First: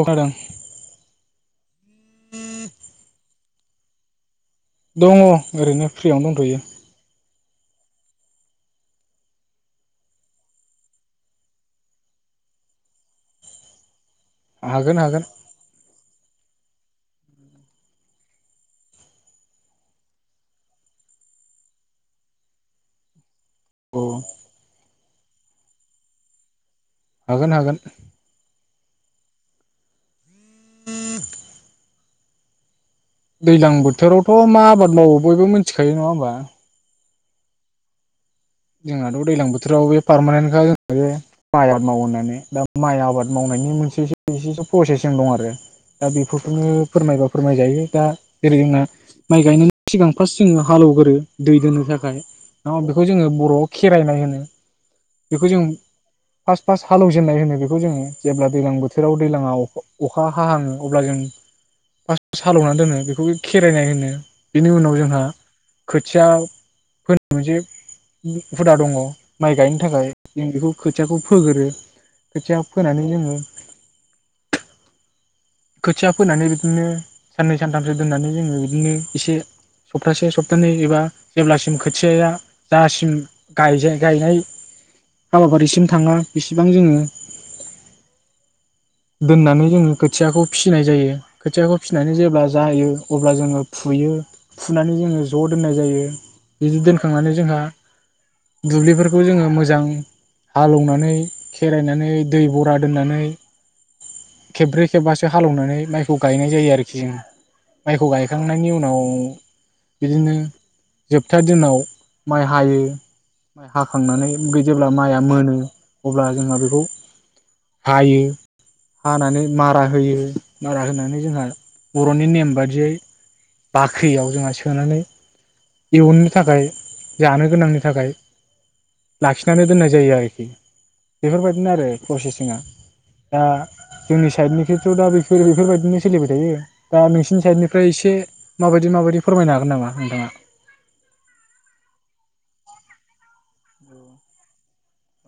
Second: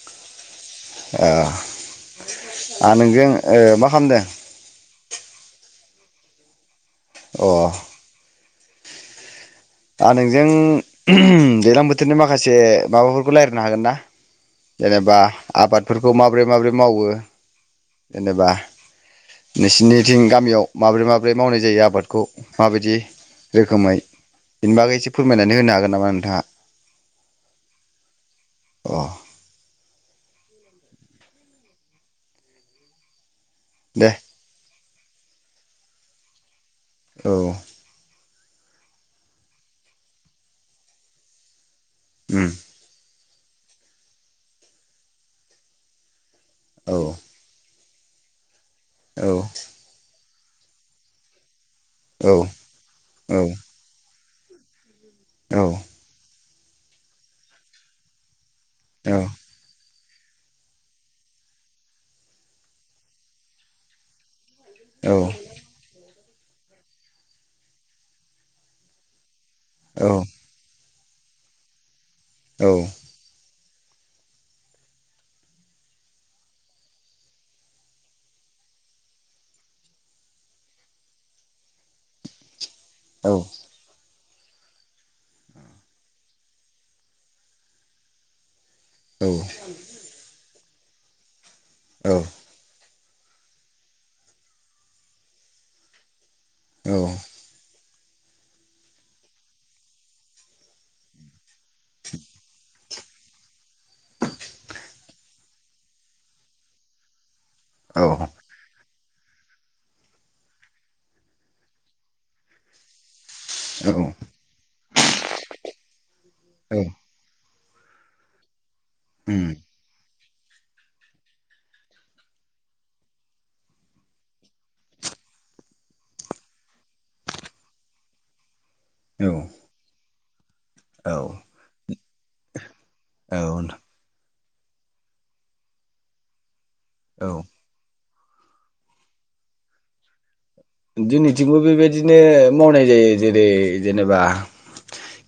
औ खोनादों आं नोंजों ओ मा खामदों? दङ ओरैनो फ्रियावनो दंथयो। अ दा नोंजों दैज्लां बोथोरनि माखासे माबाफोरखौ रायज्लायनो हागोन ना? हागोन जेनेबा हागोन आबादफोरखौ मा बोरै माबोरै मावो जेनेबा नोंसोरनिथिं गामियाव माबोरै माबोरै मावनाय जायो आबादखौ माबायदि रोखोमै औ बिनि बागैसो फोरमायनानै होनो हागोन नामा नोंथाङा? हागोन हागोन अ [inaudible] दैज्लां दे बोथोरावथ' मा आबाद मावो बयबो मिथिखायो नङा होमबा औ जोंहाथ' दैज्लां बोथोराव बे पारमानेन्टखा जों बे मायआव मावो होननानै उम दा माइ आबाद मावनायनि मोनसे ए प्रसेस जों दं आरो दा बे बेखौनो औ फोरमायबा फोरमायजायो दा ओरै होनना औ माइ गायनायनि सिगां फार्स्ट जोङो हालेवग्रो दै दोनो थाखाय औ बेखौ जोंङो गायनायालाय बेखौ औ जों फार्स्ट फास्ट हालेजेननाय होनो बेखौ जोङो जेब्ला दैज्लां बोथोराव दैलाङा अखा हाहाङो अब्ला जों फार्स्ट हालौवनानै दोनो बेखौ खेरायनाय होनो। बिनि उनाव औ जोंहा खोथिया फोनो जे हुदा दङ माइ गाइ नो थाखाय जों बेखौ खोथियाखौ फोगोरो खोथिया औ फोनानै जोङो खोथिया फोनानै बिदिनो साननै सानथामसो दोननानै जोङो बिदिनो एसे सप्तासे सप्तानै एबा जेब्लासिम खोथियाया दासिम गायजाय गायनाय हाबाफारिसिम थाङा बेसिबां जोङो दोननानै जोङो खो फिसिनाय जायो। खोथियाखौ औ फिसिनानै जेब्ला जायो अब्ला जोङो फुयो फुनानै जोङो ज' दोननाय जायो। बिदि दोनखांनानै जोंहा दुब्लिफोरखौ जोङो मोजां हालौवनानै खेरायनानै दै बरा नानै खेबब्रै खेबबासो हालेवनानै माइखौ गायनाय जायो आरोखि जों। माइखौ गायखांनायनि उनाव बिदिनो जोबथा दिनाव माइ हायो माइ हाखांनानै जेब्ला माइआ मोनो अब्ला जोंहा औ बेखौ हायो। हानानै उम मार रा होयो मारा होनानै जोंहा बर'नि नेम बादियै बाख्रियाव जोंहा सोनानै इयुननि थाखाय जानो गोनांनि थाखाय औ लाखिनानोय दोन्नाय जायो ओरो खि। औ बेफोर बायदिनो आरो प्रसेसिंआ। दा औ जोंनि साइदनि खेथ' दा बेफो बेफोर बायदिनो सोलिबाय थायो। दा औ नोंसिनि साइडनिफ्राय एसे माबायदि माबायदि फोरमायनो हागोन नामा नोंथाङा? जोंनिथिंबो बेबायदिनो मावनाय जायो जेरै जेनेबा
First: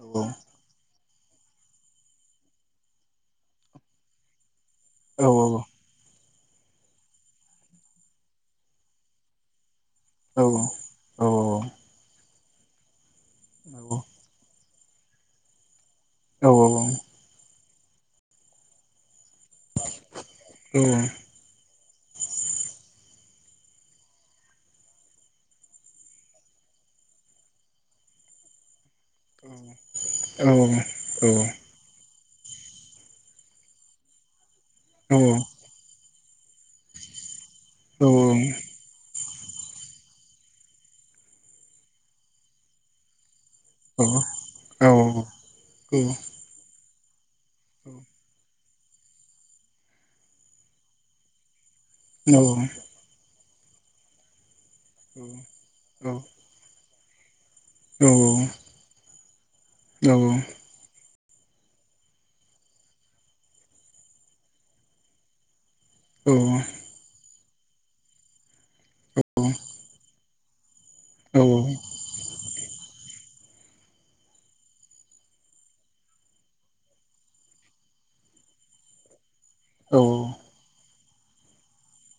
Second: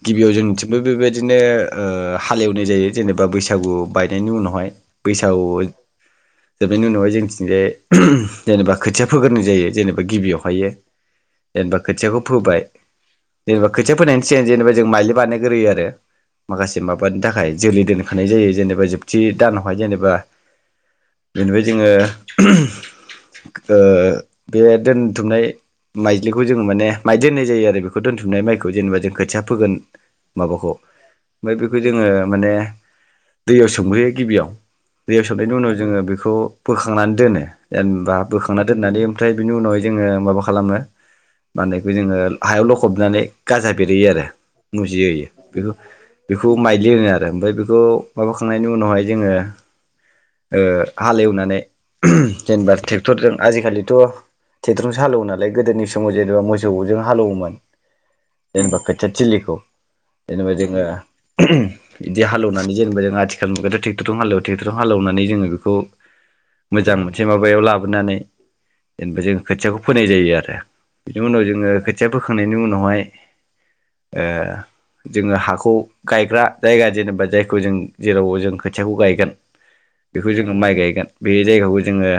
गिबियाव जोंनिथिंबो बेबाय बिदिनो ओ हालेवनाय जायो जेनेबा बैसागु बायनायनि उनावहाय औ बैसागु दा बेनि उनावहाय जोंथिंजाय जेनेबा खोथिया फोग्रोनाय जायो जेने औ गिबियावहायो औ जेनेबा खोथियाखौ फोबाइ जेनेबा खोथिया फोनायनि सिगां जेनेबा जों माइलि बानायग्रोयो आरो। औ माखासे माबानि थाखाय जोलै दोनखानाय जायो जेनेबा जोब थि दानावहाय जेनेबा [unintelligible] जोङो ओ बे दोनथुमनाय माइज्लिखौ जोङो माने माइ दोननाय जायो आरो बेखौ दोनथुमनाय माइखौ जेनेबा जों खोथिया फोगोन माबाखौ ओमफ्राय बेखौ जोङो माने दैयाव सोमग्रोयो गिबियाव दैवसोबनायनि उनाव जोङो बे खौ बोखांनानै दोनो। जेनेबा बोखांना दोननानै ओमफ्राय बिनि उनावहाय जोङो माबा खालामो माने बे खौ जोङो हायाव लखबनानै गाजा बेरहोयो आरो मुजिहोयो बेखौ बेखौ माइ [unintelligible] ओमफ्राय बेखौ माबा खांना इनि उनावहाय जोङो ओ हाल एवनानै जेनेबा ट्रेक्टरजों आजिखालि थ ट्रेक्टरजोंसो हालएवोनालाय गोदोनि समाव जेनेबा मोसौ जों हाल एवोमोन। जेनेबा खोथिया थिलि [unintelligible] जेनेबा जोंङो बिदि हालौनानै जेनेबा जों आथिखाल मुगायाथ' ट्रेक्टरजों हालएवो ट्रेक्टरजों हालौनानै जोङो बेखौ मोजां मोनसे मा बायाव लाबोनानै जेनेबा जों खोथियाखौ फोनाय जायो आरो दे बिनि उनाव जोङो खोथिया फोखांनायनि उनाव बेवहाय ओ जोङो हाखौ गायग्रा जायगा जेनेबा जायखौ जों जेराव जों खोथियाखौ गायगोन बेखौ जोङो माइ गायगोन बे जायगाखौ जोङो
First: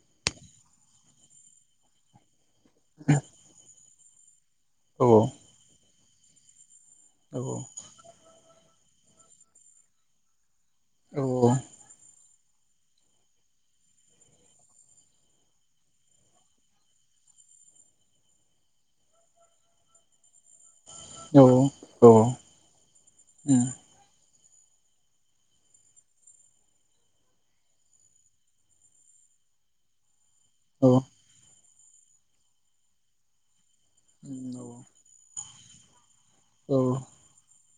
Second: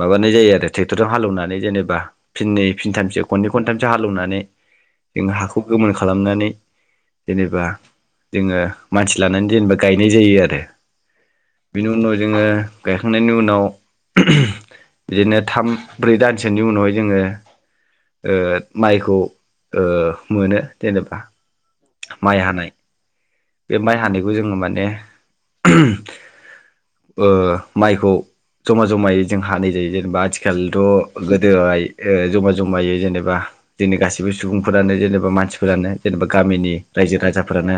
माबानाय जायो आरो ट्रेक्टरजों हालएवनानै जेनेबा फिनै फिनथामसो खनै खनथाम जाहालएवनानै जोङो हाखौ गोमोन खालामनानै जेनेबा जोङो मानसि लानानै जेनेबा गायनाय जायो आरो बिनि उनाव जोङो गायखांनायनि उनाव बिदिनो थाम ब्रै दानसोनि उनावहाय जोङो ओ माइखौ ओ मोनो जेनेबा माइ हानाय बे माइ हानाय बो जोङो माने ओ माइखौ जमा जमायै जों हानाय जायो जेनेबा आथि खालथ गोदोओहाय ओ जमा जमायै जेनेबा दिनै गासिबो सुबुंफोरानो जेनेबा मानसि फोरानो जेनेबा गामिनि रायजो राजाफोरानो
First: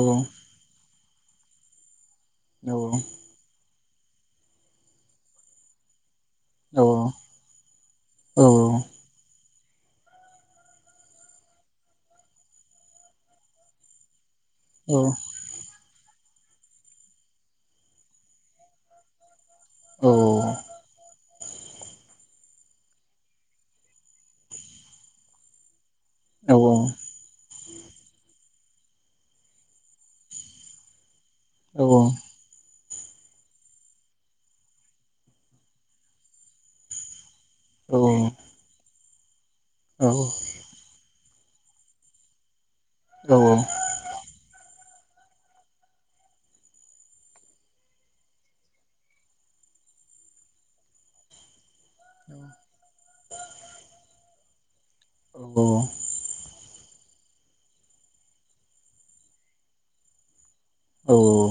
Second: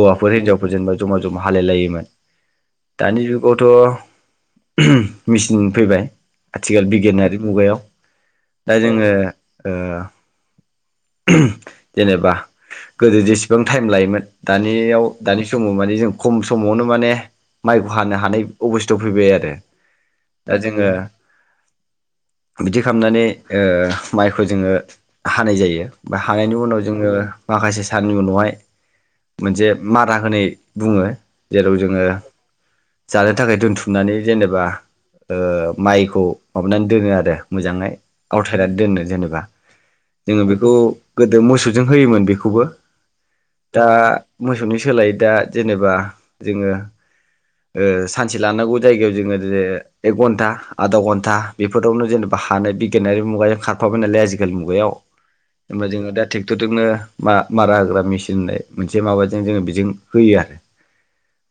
औ हिनजावफोर जेनेबा जमा जमा हालायलायोमोन औ दानि जुगावथ [inaudible] मिसिन फैबाय आथिखाल हागोन बिगियानारि मुगायाव दा हागोन जोङो ओ जेनेबा गोदो जेसेबां टाइम लायोमोन दानियाव दानि समाव माने जों खम समावनो माने माइखौ हानो हानाय अबस्थायाव फैबाय आरो दा जोङो बिदि खामनानै ओ माइखौ जोङो हानाय जायो बा हायानि उनाव जोङो माखासे सारनि उनावहाय मोनसे मादा होनाय बुङो जेराव जोङो जानो थाखाय दोनथुमनानै जेनेबा ओ माइखौ माबानानै दोनो आरो मोजाङै आवथायनानै दोननो जेनेबा बा जोङो बेखौ गोदो मोसौजों होयोमोन बेखौबो दा मोसौनि सोलाय दा जेनेबा जोङो ओ सानसे लानांगौ जायगायाव जोङो दिनैओ एक घन्टा आदा घन्टा बेफोरावनो जेनेबा हानाय बिगियारि मुगायाव खारफाबाय नालाय आजिखालि खालि मुगायाव। ओंबा जोङो दा ट्रेक्टरजोंनो मा-मारा होग्रा मेसिन होननाय मोनसे माबाजों जोङो बेजों होयो आरो।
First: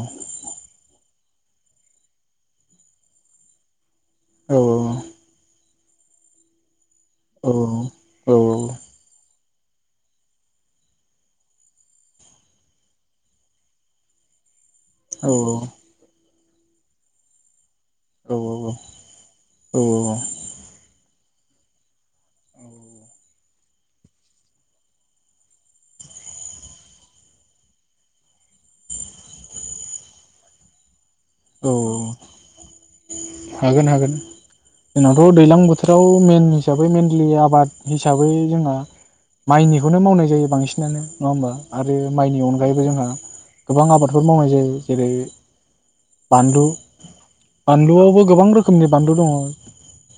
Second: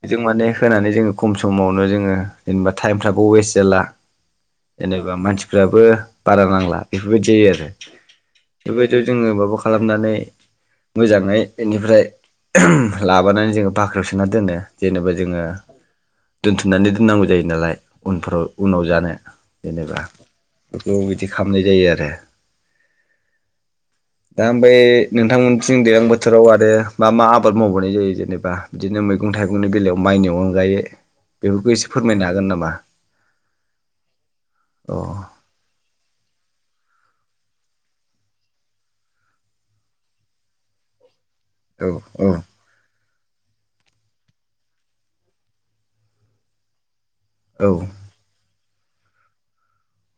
बेजों माने होनानै जोङो। खम समावनो जोङो जेनेबा टाइमफ्रा बो वेस्ट जाला। जेनेबा मानसिफ्रा बो बारा नांला। बेफोरबायदि जायो आरो बेफोरबायदियाव जोङो माबा खालामनानै मोजाङै बेनिफ्राय लाबोनानै जोङो बाख्रिआव सोनानै दोनो। जेनेबा जोङो दोनथुमनानै दोननांगौ जायो नालाय। उनफोराव उनाव जानो जेनेबा [unintelligible] बिदि खालामनाय जायो आरो। दा ओमफाय नोंथांमोनथिं दैलां बोथोराव आरो मा मा आबाद मावबावनाय जायो जेनेबा बिदिनो मैगं थाइगंनि बेलायाव माइनि अनगायै बेफोरखौ एसे फोरमायनो हागोन नामा। हागोन हागोन अ जोंनावथ' दैलां बोथोराव मेन हिसाबै मेनलि आबाद हिसाबै जोंहा माइनिखौनो मावनाय जायो बांसिनानो। नङा होमबा औ आरो औ माइनि अनगायैबो जोंहा गोबां आबादफोर मावनाय जायो जेरै बानलु। औ बानलुआवबो गोबां रो खोमनि बानलु दङ।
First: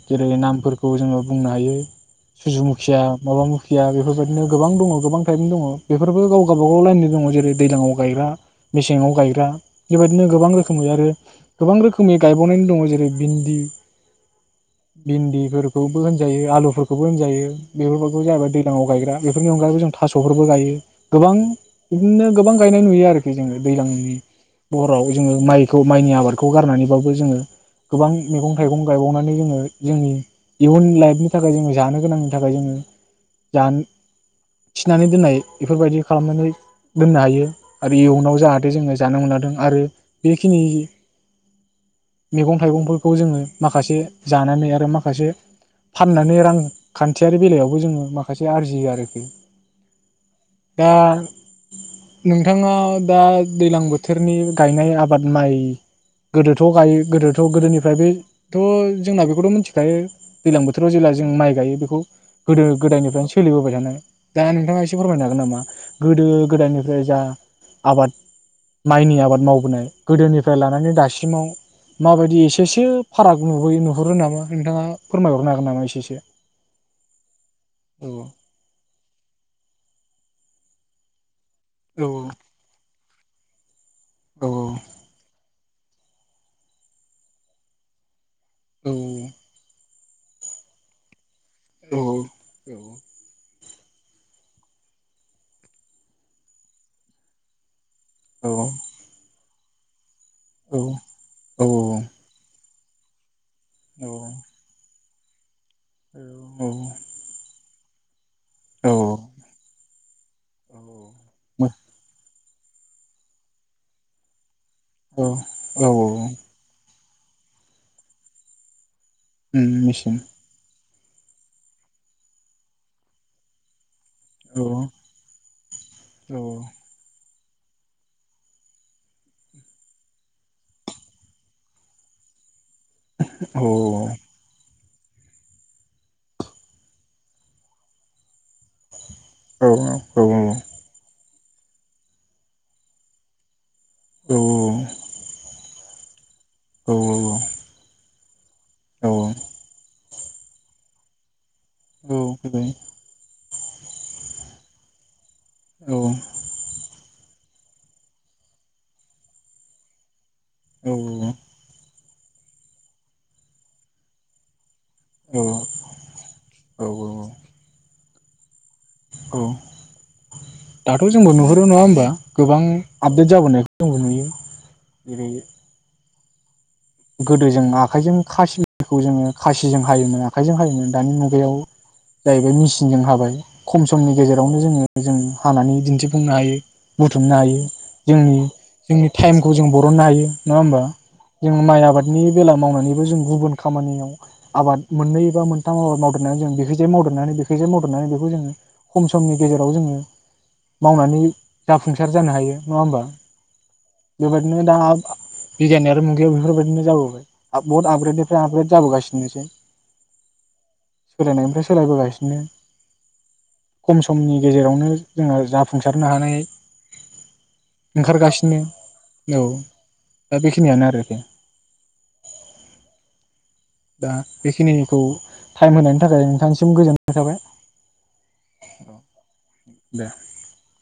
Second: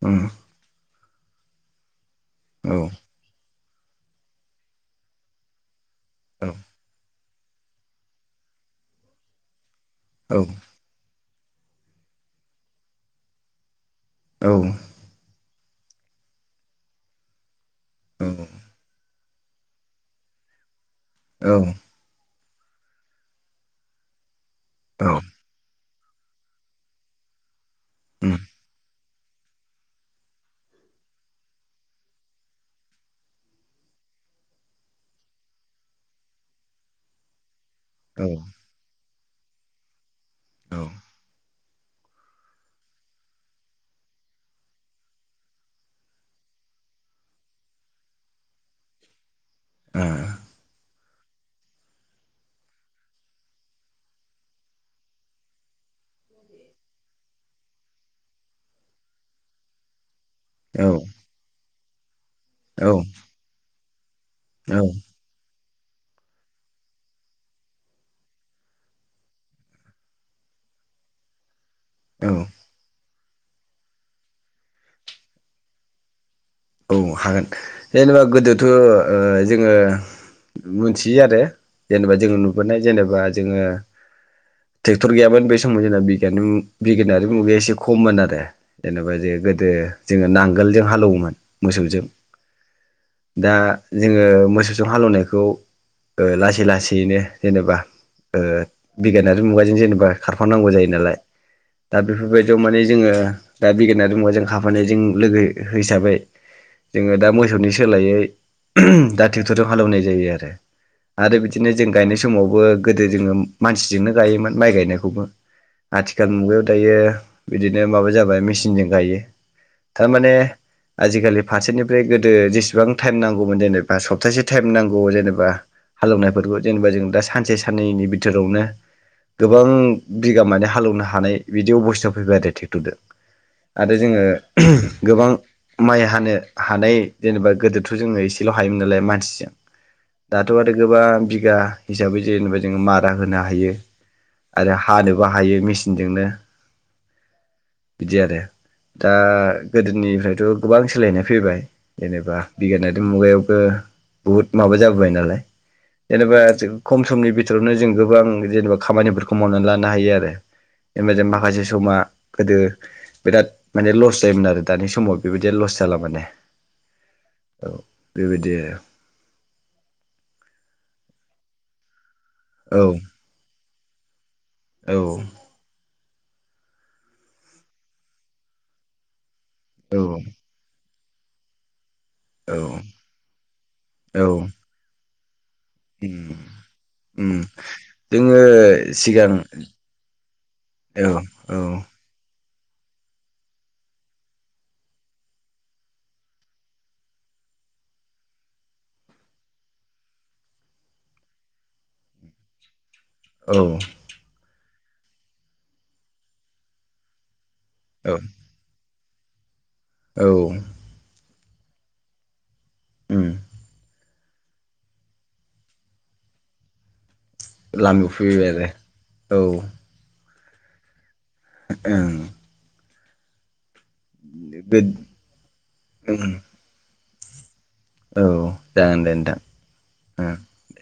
उम जेरै नामफोर खौ जोङो बुंनो हायो। औ सुजुमुखिया माबा मुखि खिया बेफोरबायदिनो गोबां दङ गोबां थाइफनि दङ। बेफोरबो गाव औ गाबागाव लाइननि दङ जेरै दैलाङाव गायग्रा मेसेङाव गायग्रा। बेबायदिनो औ गोबां रो गोबां रोखोमनि गायबावनानै दङ जेरै भिन्दि भिन्दिफोर। खौबो होनजायो आलुफोरखौबो होनजायो। बेफोरखौ जाहैबाय औ दैलाङाव गायग्रा। बेफोरनि अनगायैबो जों थास'फोरबो गायो। गोबां औ बिदिनो गोबां गायनाय नुयो आरोखि जोङो दैज्लांनि हराव औ जोङो माइखौ माइनि आबादखौ गारनानैबाबो जोङो गोबां उम मैगं थाइगं गायबावना जोङो जोंनि इयुन लाइफनि थाखाय जोङो जानो गोनांनि थाखाय जोङो जानो थिनानै दोननाय बेफोरबायदि खालामनानै दोननो हायो। आरो औ इयुनाव जाहाथे जोङो जानो मोनादों आरो बेखिनि औ मैगं थाइगंफोरखौ जोङो माखासे जानानै आरो माखासे फाननानै रांखान्थियारि बेलायावबो जोङो माखासे आरजियो आरोखि। ओ दा नोंथाङा दा दैज्लां बोथोरनि गायनाय आब बाद माइ गोदोथ' गायो गोदोथ' गोदोनिफ्राय बेथ' जोंना बेखौथ' मिथिखायो। दैलां औ बोथोराव जेब्ला जों माइ गायो बे गु गोदो औ गोदायनिफ्रायनो सोलिबोबाय थानाय दा औ नोंथाङा एसे फोरमायनो हागोन नामा? गोदो गोदायनिफ्राय जा आबाद माइनि आबाद मावबोनाय गोदोनिफ्राय लानानै दासिमाव माबायदि एसेसो फाराग नुबोयो नुहरो नामा नोंथाङा फोरमायहरनो हागोन नामा एसेसो? औ हागोन औ जेनेबा गोदोथ' ओ जोङो मोथियो आरो औ जेनेबा जों नुबोनाय जेनेब बा जोङो औ औ टेक्टर गोयामोन बे [unintelligible] जोंना बिगियाननि उम बिगियानारि मुगाया एसे खममोन आरो। जेनेबा जे गोदो जोङो नांगोलजों हालौवोमोन। मोसौजों दा जोङो मोसौजों हालौवनायखौ ओ लासै लासैनो जेनेबा ओ बिगियानारि मुगा दिनो जेनेबा खारफानांगौ जायो नालाय दा बेफोरबायदियाव माने जोङो दा बिगिरनारि मुगाजों खारफानाय जों लोगो हिसाबै जोङो दा मोसौ नि सोलायै दा ट्रेक्टरजों हालेवनाय जायो आरो आरो बिदिनो जों गायनाय समाव बो गोदो जोङो मानसिजोंनो गायोमोन। माइ गायनायखौबो आथिखाल मुगायाव दायो बिदिनो माबा जाबाय मेचिनजों गायो। ओम ओम मिसिन थारमाने आजिखालि फारसेनिफ्राय गोदो जेसेबां टाइम नांगौमोन जेननो ओ सप्तासे टाइम नांगौ जेनेबा हालवनायफोरखौ जेनेबा जों दा सानसे साननैनि बिथोरावनो गोबां बिगा माने हालेवनो हानाय बिदि अबस्थाया फैबाय आरो थिग बुथुदों आरो जोङो गोबां माइ हानो हानाय जेनेबा गोदोथ' जोङो एसेल' हायोमोन नालाय मानसि दाथ' आरो गोबां बि बिगा हिसाबै जेनेबा जोङो मारा होनो हायो। आरो हानोबो हायो मिसिन जोंना औ औ औ बिदि आरोे दा गोदोनिफ्राय गोबां सोलायनाय फैबाय जेनेबा बिगा [unintelligible] मुगायाव ओ बुहुत माबा जाबोबाय नालाय जेनेबा खम समनि बि [unintelligible] जों गोबां जेनेबा खामानिफोरखौ मावनानै लानो हायो आरो ओमबा जों माखासे समा गोदो बिराद माने लस जायोमोन आरो दानि समाव बेबादिया लस जाला माने औ बेबायदि आरो औ। दाथ' जोंबो नुहरो नङा होमबा? गोबां औ आपडेट जाबोनायखौ जोंबो नुयो औ जेरै गोदो जों आखाइजों खासिलिखौ जोङो खासिजों औ हायोमोन आखाइजों हायोमोन दानि मुगायाव जाहैबाय औ मेसिनजों हाबाय खम समनि औ गेजेरावनो जोङो जों हानानै दिन्थिफुंनो उम हायो उम बुथुमनो हायो जोंनि जोङो जोंनि सिगां टाइमखौ जों बरननो हायो नङा होनबा? औ औ जों माइ आबादनि बेला मावनानैबो जों गुबुन खामानियाव आबाद मोननै एबा मोनथाम आबाद मावदेरनानै जों बेखायजाय मावदेरनानै बेखायजाय मावदेरनानै बेखौ जोङो खम समनि गेजेराव जोङो मावनानै जाफुंसार जानो हायो नङा होमबा? बेबायदिनो दा बिगियानआरि मु याव बेफोरबायदिनो जाबोबाय। आप बहुत औ आपग्रेडेतनिफ्राय आपडेत जाबोगासिनो। थनोसै। औ। सोलायनायनिफ्राय सोलायबोगासिनो। उम। खम समनि गेजेरावनो जोङो जाफुंसारनो हानाय लामायाव फैबाय ओंखारगासिनो। आरो औ। दा बेखिनियानो आरो। [inaudible] ओं। दा बे बेखिनिखौ टाइम होनायनि थाखाय नोंथांनिसिम गोजोन नाय थाबाय। औ जागोन दे नोंथां। दे ओं दे।